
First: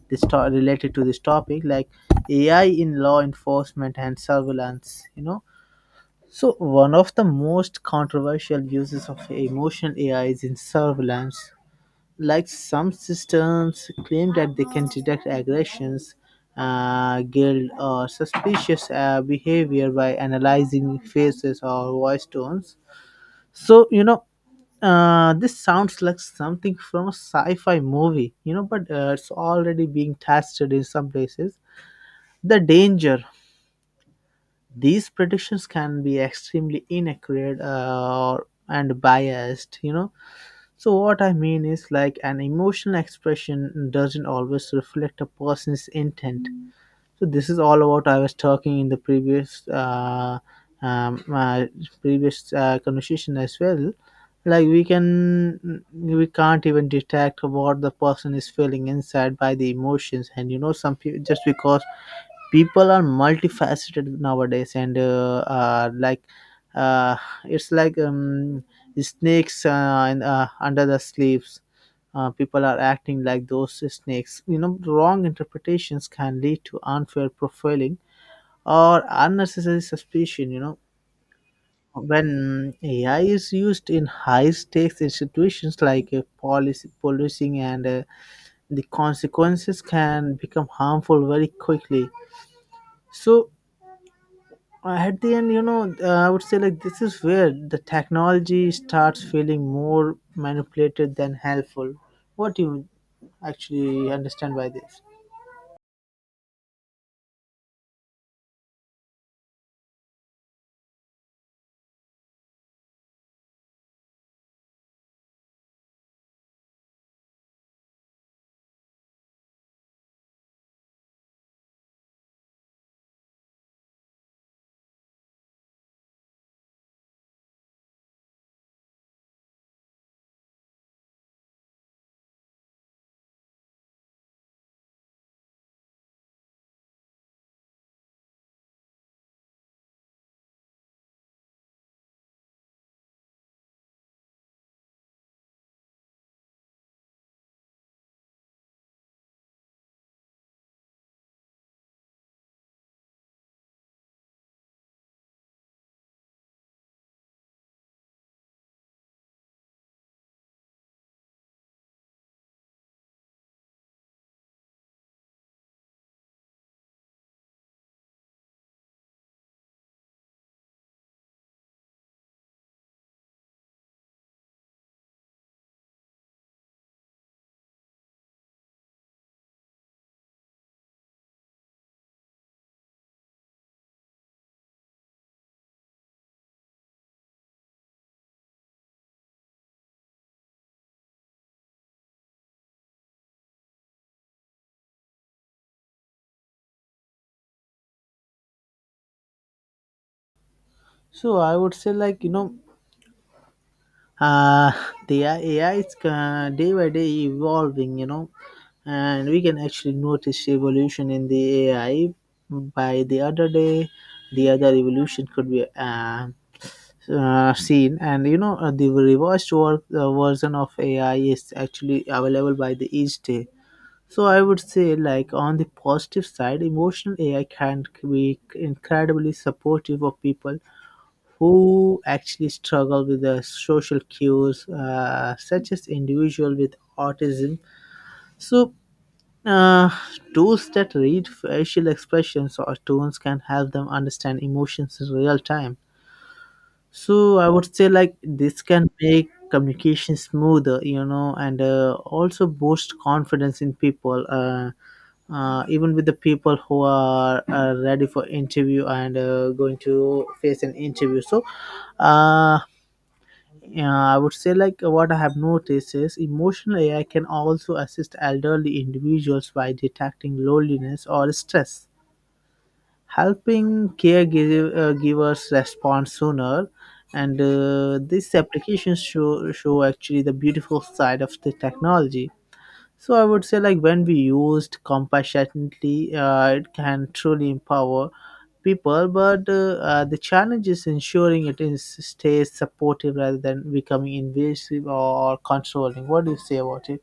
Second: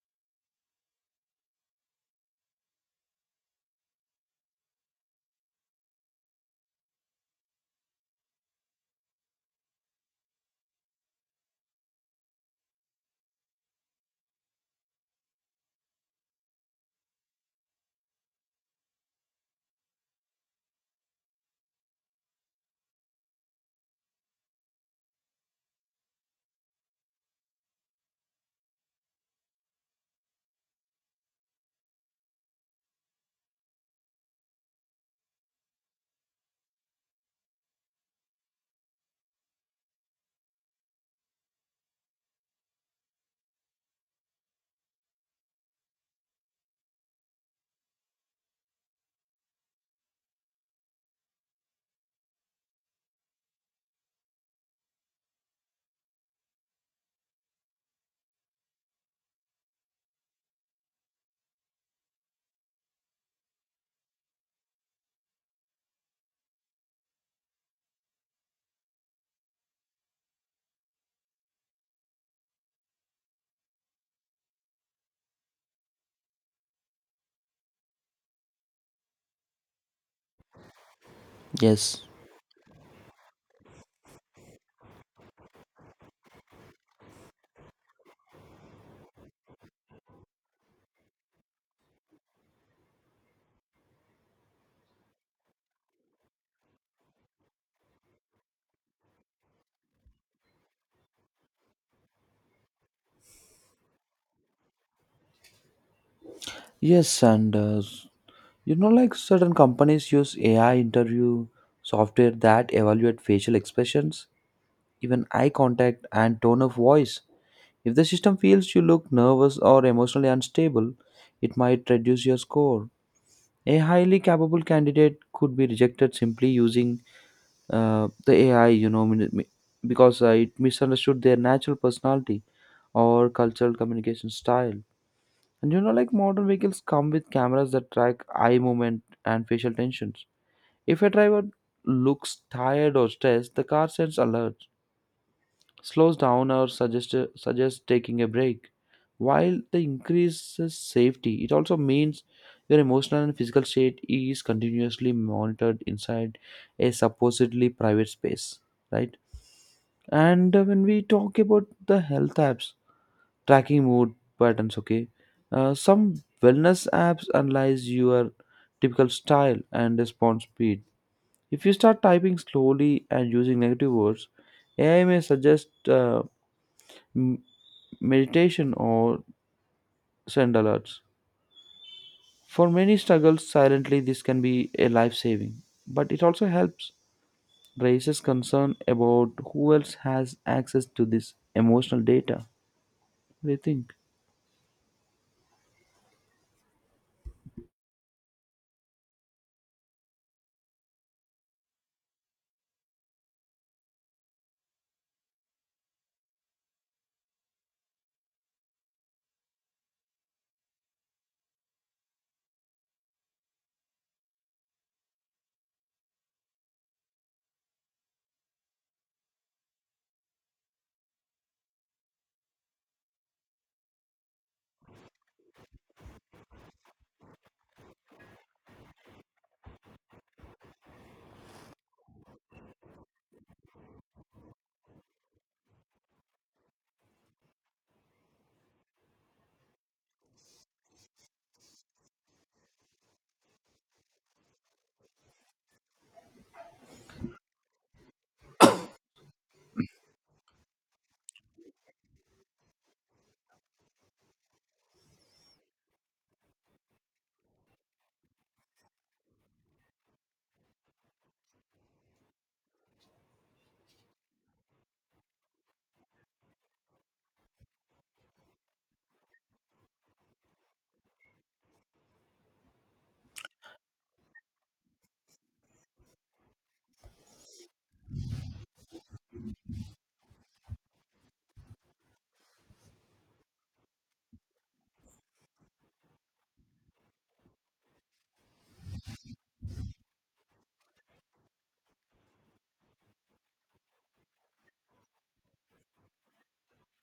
S1: this to- related to this topic, like A I in law enforcement and surveillance. You know, so one of the most controversial uses of emotional A I is in surveillance. Like some systems claim that they can detect aggressions, uh, guilt, or suspicious uh, behavior by analyzing faces or voice tones. So you know, uh, this sounds like something from a sci-fi movie, you know, but uh, it's already being tested in some places. The danger: these predictions can be extremely inaccurate uh, or and biased, you know. So what I mean is like an emotional expression doesn't always reflect a person's intent. So this is all about I was talking in the previous uh, um, uh, previous uh, conversation as well. Like we can we can't even detect what the person is feeling inside by the emotions, and you know some people just because people are multifaceted nowadays, and uh, uh, like uh, it's like um, snakes uh, in, uh, under the sleeves. Uh, people are acting like those snakes, you know. Wrong interpretations can lead to unfair profiling or unnecessary suspicion, you know.
S2: Yes.
S1: When AI is used in high stakes institutions like uh, policy policing and uh, the consequences can become harmful very quickly. So Uh, at the end, you know, uh, I would say like this is where the technology starts feeling more manipulated than helpful. What do you actually understand by this?
S2: Yes, and uh, you know, like certain companies use A I interview software that evaluate facial expressions, even eye contact, and tone of voice. If the system feels you look nervous or emotionally unstable, it might reduce your score. A highly capable candidate could be rejected simply using uh, the A I, you know, min- mi- because uh, it misunderstood their natural personality or cultural communication style. And you know, like modern vehicles come with cameras that track eye movement and facial tensions. If a driver looks tired or stressed, the car sends alerts, slows down, or suggests, suggests taking a break. While the increases safety, it also means your emotional and physical state is continuously monitored inside a supposedly private space, right? And uh, when we talk about the health apps, tracking mood patterns, okay, uh, some wellness apps analyze your typical style and response speed. If you start typing slowly and using negative words, A I may suggest uh, m- meditation or send alerts. For many struggles silently, this can be a life saving, but it also helps raises concern about who else has access to this emotional data. What do you think?
S1: So I would say like, you know, uh, the A I is uh, day by day evolving. You know, and we can actually notice evolution in the A I by the other day. The other evolution could be uh, uh, seen, and you know uh, the revised work uh, version of AI is actually available by the each day. So I would say like on the positive side, emotional AI can be incredibly supportive of people who actually struggle with the social cues, uh, such as individual with autism. So uh, tools that read facial expressions or tones can help them understand emotions in real time. So I would say like this can make communication smoother, you know, and uh, also boost confidence in people, uh, uh, even with the people who are uh, ready for interview and uh, going to face an interview. So uh, yeah, I would say like what I have noticed is emotional AI can also assist elderly individuals by detecting loneliness or stress, helping caregivers uh, givers respond sooner. And uh, these applications show show actually the beautiful side of the technology. So I would say like when we used compassionately, uh, it can truly empower people, but uh, uh, the challenge is ensuring it is stays supportive rather than becoming invasive or controlling. What do you say about it?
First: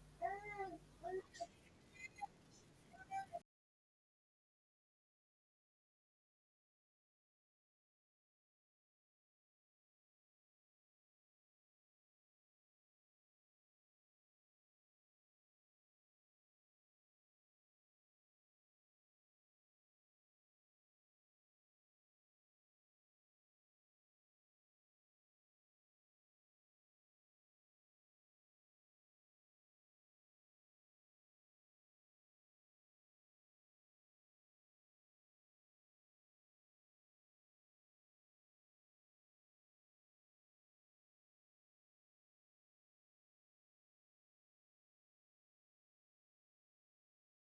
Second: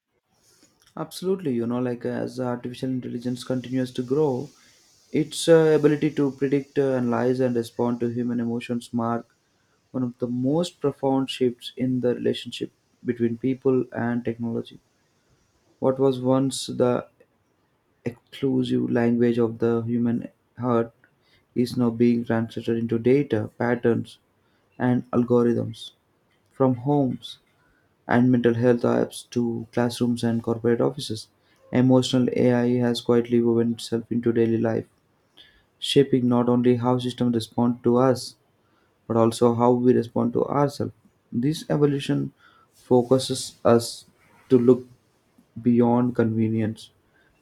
S2: Absolutely, you know, like uh, as artificial intelligence continues to grow, its uh, ability to predict, uh, analyze, and respond to human emotions mark one of the most profound shifts in the relationship between people and technology. What was once the exclusive language of the human heart is now being translated into data, patterns, and algorithms from homes and mental health apps to classrooms and corporate offices. Emotional A I has quietly woven itself into daily life, shaping not only how systems respond to us, but also how we respond to ourselves. This evolution focuses us to look beyond convenience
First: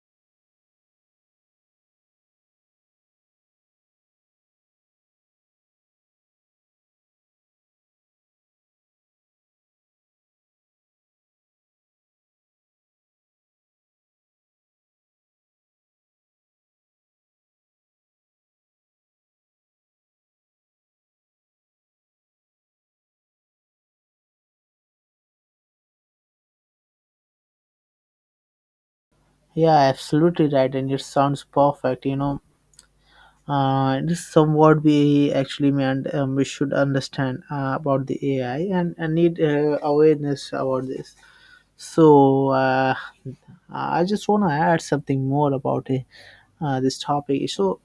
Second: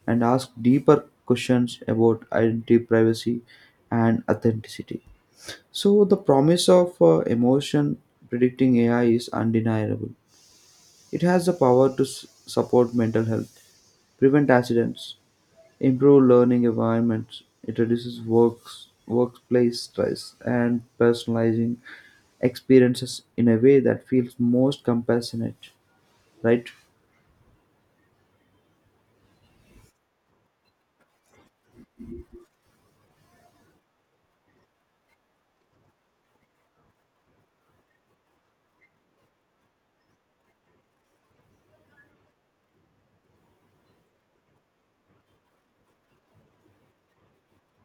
S2: and ask deeper questions about identity, privacy, and authenticity. So, the promise of uh, emotion predicting A I is undeniable. It has the power to s- support mental health, prevent accidents, improve learning environments. It reduces works, workplace stress and personalizing experiences in a way that feels most compassionate, right?
S1: Yeah, absolutely right, and it sounds perfect, you know. Uh, this somewhat we actually meant, um, we should understand uh, about the A I, and, and need uh, awareness about this. So uh, I just want to add something more about it, uh, this topic. So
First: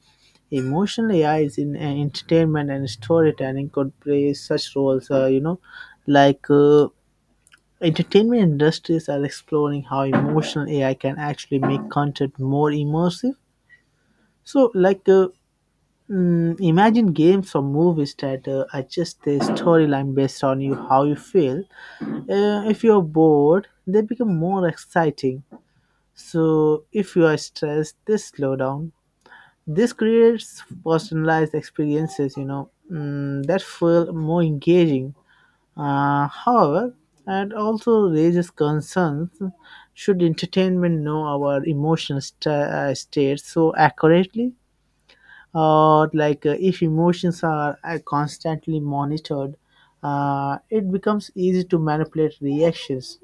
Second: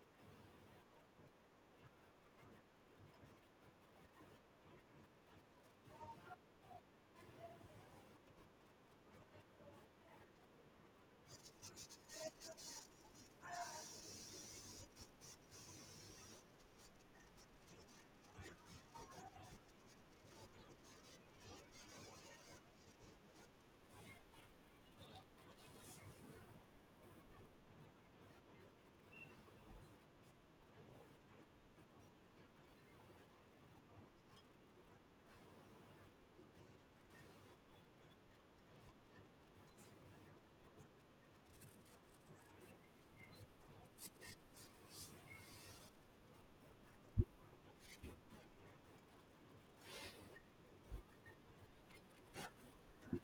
S1: emotional A I is in uh, entertainment and storytelling could play such roles. Uh, you know, like uh, entertainment industries are exploring how emotional A I can actually make content more immersive. So like. Uh, Mm, imagine games or movies that uh, adjust their storyline based on you how you feel. Uh, if you're bored, they become more exciting. So if you are stressed, they slow down. This creates personalized experiences, you know, mm, that feel more engaging. Uh, however, it also raises concerns. Should entertainment know our emotional sta uh, states so accurately? Uh, like uh, if emotions are uh, constantly monitored, uh, it becomes easy to manipulate reactions.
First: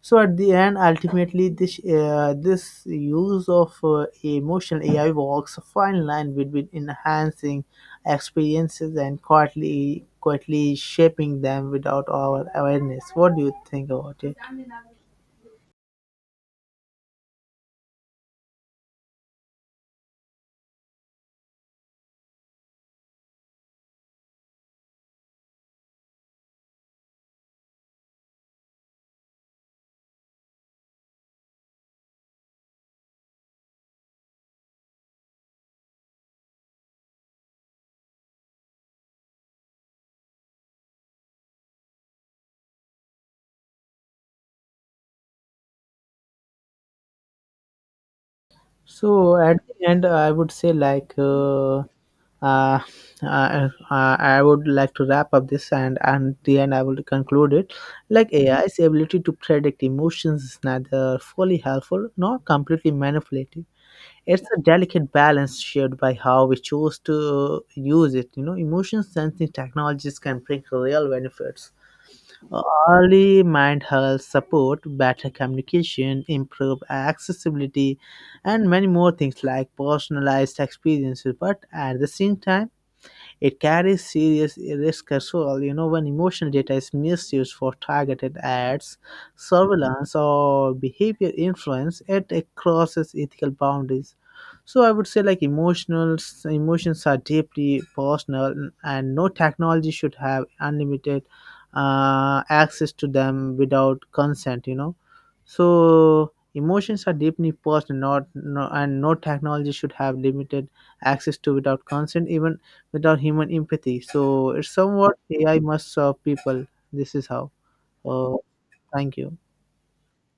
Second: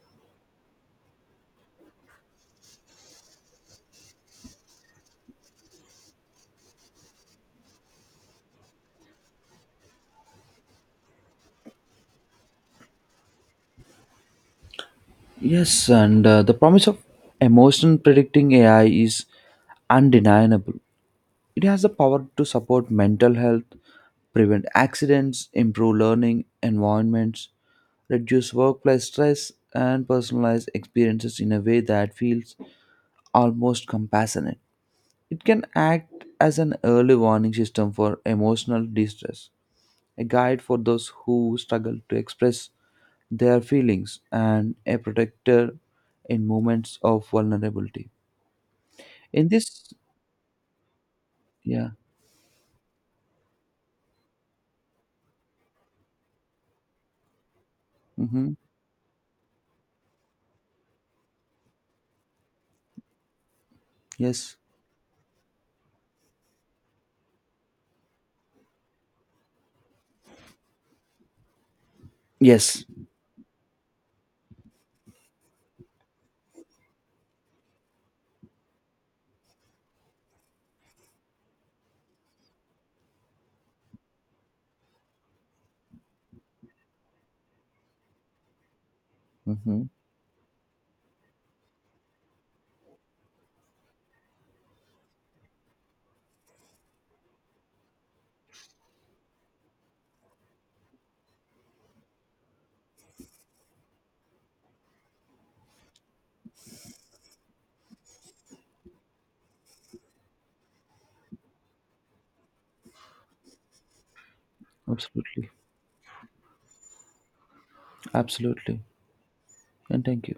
S1: So at the end, ultimately this uh, this use of uh, emotional AI walks a fine line between enhancing experiences and quietly quietly shaping them without our awareness. What do you think about it?
S2: Yes, and uh, the promise of emotion predicting A I is undeniable. It has the power to support mental health, prevent accidents, improve learning environments, reduce workplace stress, and personalize experiences in a way that feels almost compassionate. It can act as an early warning system for emotional distress, a guide for those who struggle to express their feelings, and a protector in moments of vulnerability.
S1: So
S2: In
S1: at the
S2: this,
S1: end, I would say like uh,
S2: yeah.
S1: uh, I, I I would like to wrap up this, and and the end I would conclude it. Like
S2: Hmm.
S1: A I's ability to predict emotions is neither fully helpful nor completely manipulative. It's
S2: Yes.
S1: a delicate balance shared by how we choose to use it. You know, emotion sensing technologies can bring real benefits:
S2: Yes.
S1: early mind health support, better communication, improved accessibility, and many more things like personalized experiences. But at the same time, it carries serious risk as well. You know, when emotional data is misused for targeted ads,
S2: Hmm.
S1: surveillance, or behavior influence, it, it crosses ethical boundaries. So I would say like emotionals emotions are deeply personal, and no technology should have unlimited uh, access to them without consent. You know, so emotions are deeply personal, not no, and no technology should have limited access to without consent. Even without human empathy. So it's somewhat
S2: Absolutely.
S1: A I must serve people. This is how. Uh,
S2: Absolutely.
S1: Thank you.
S2: And thank you.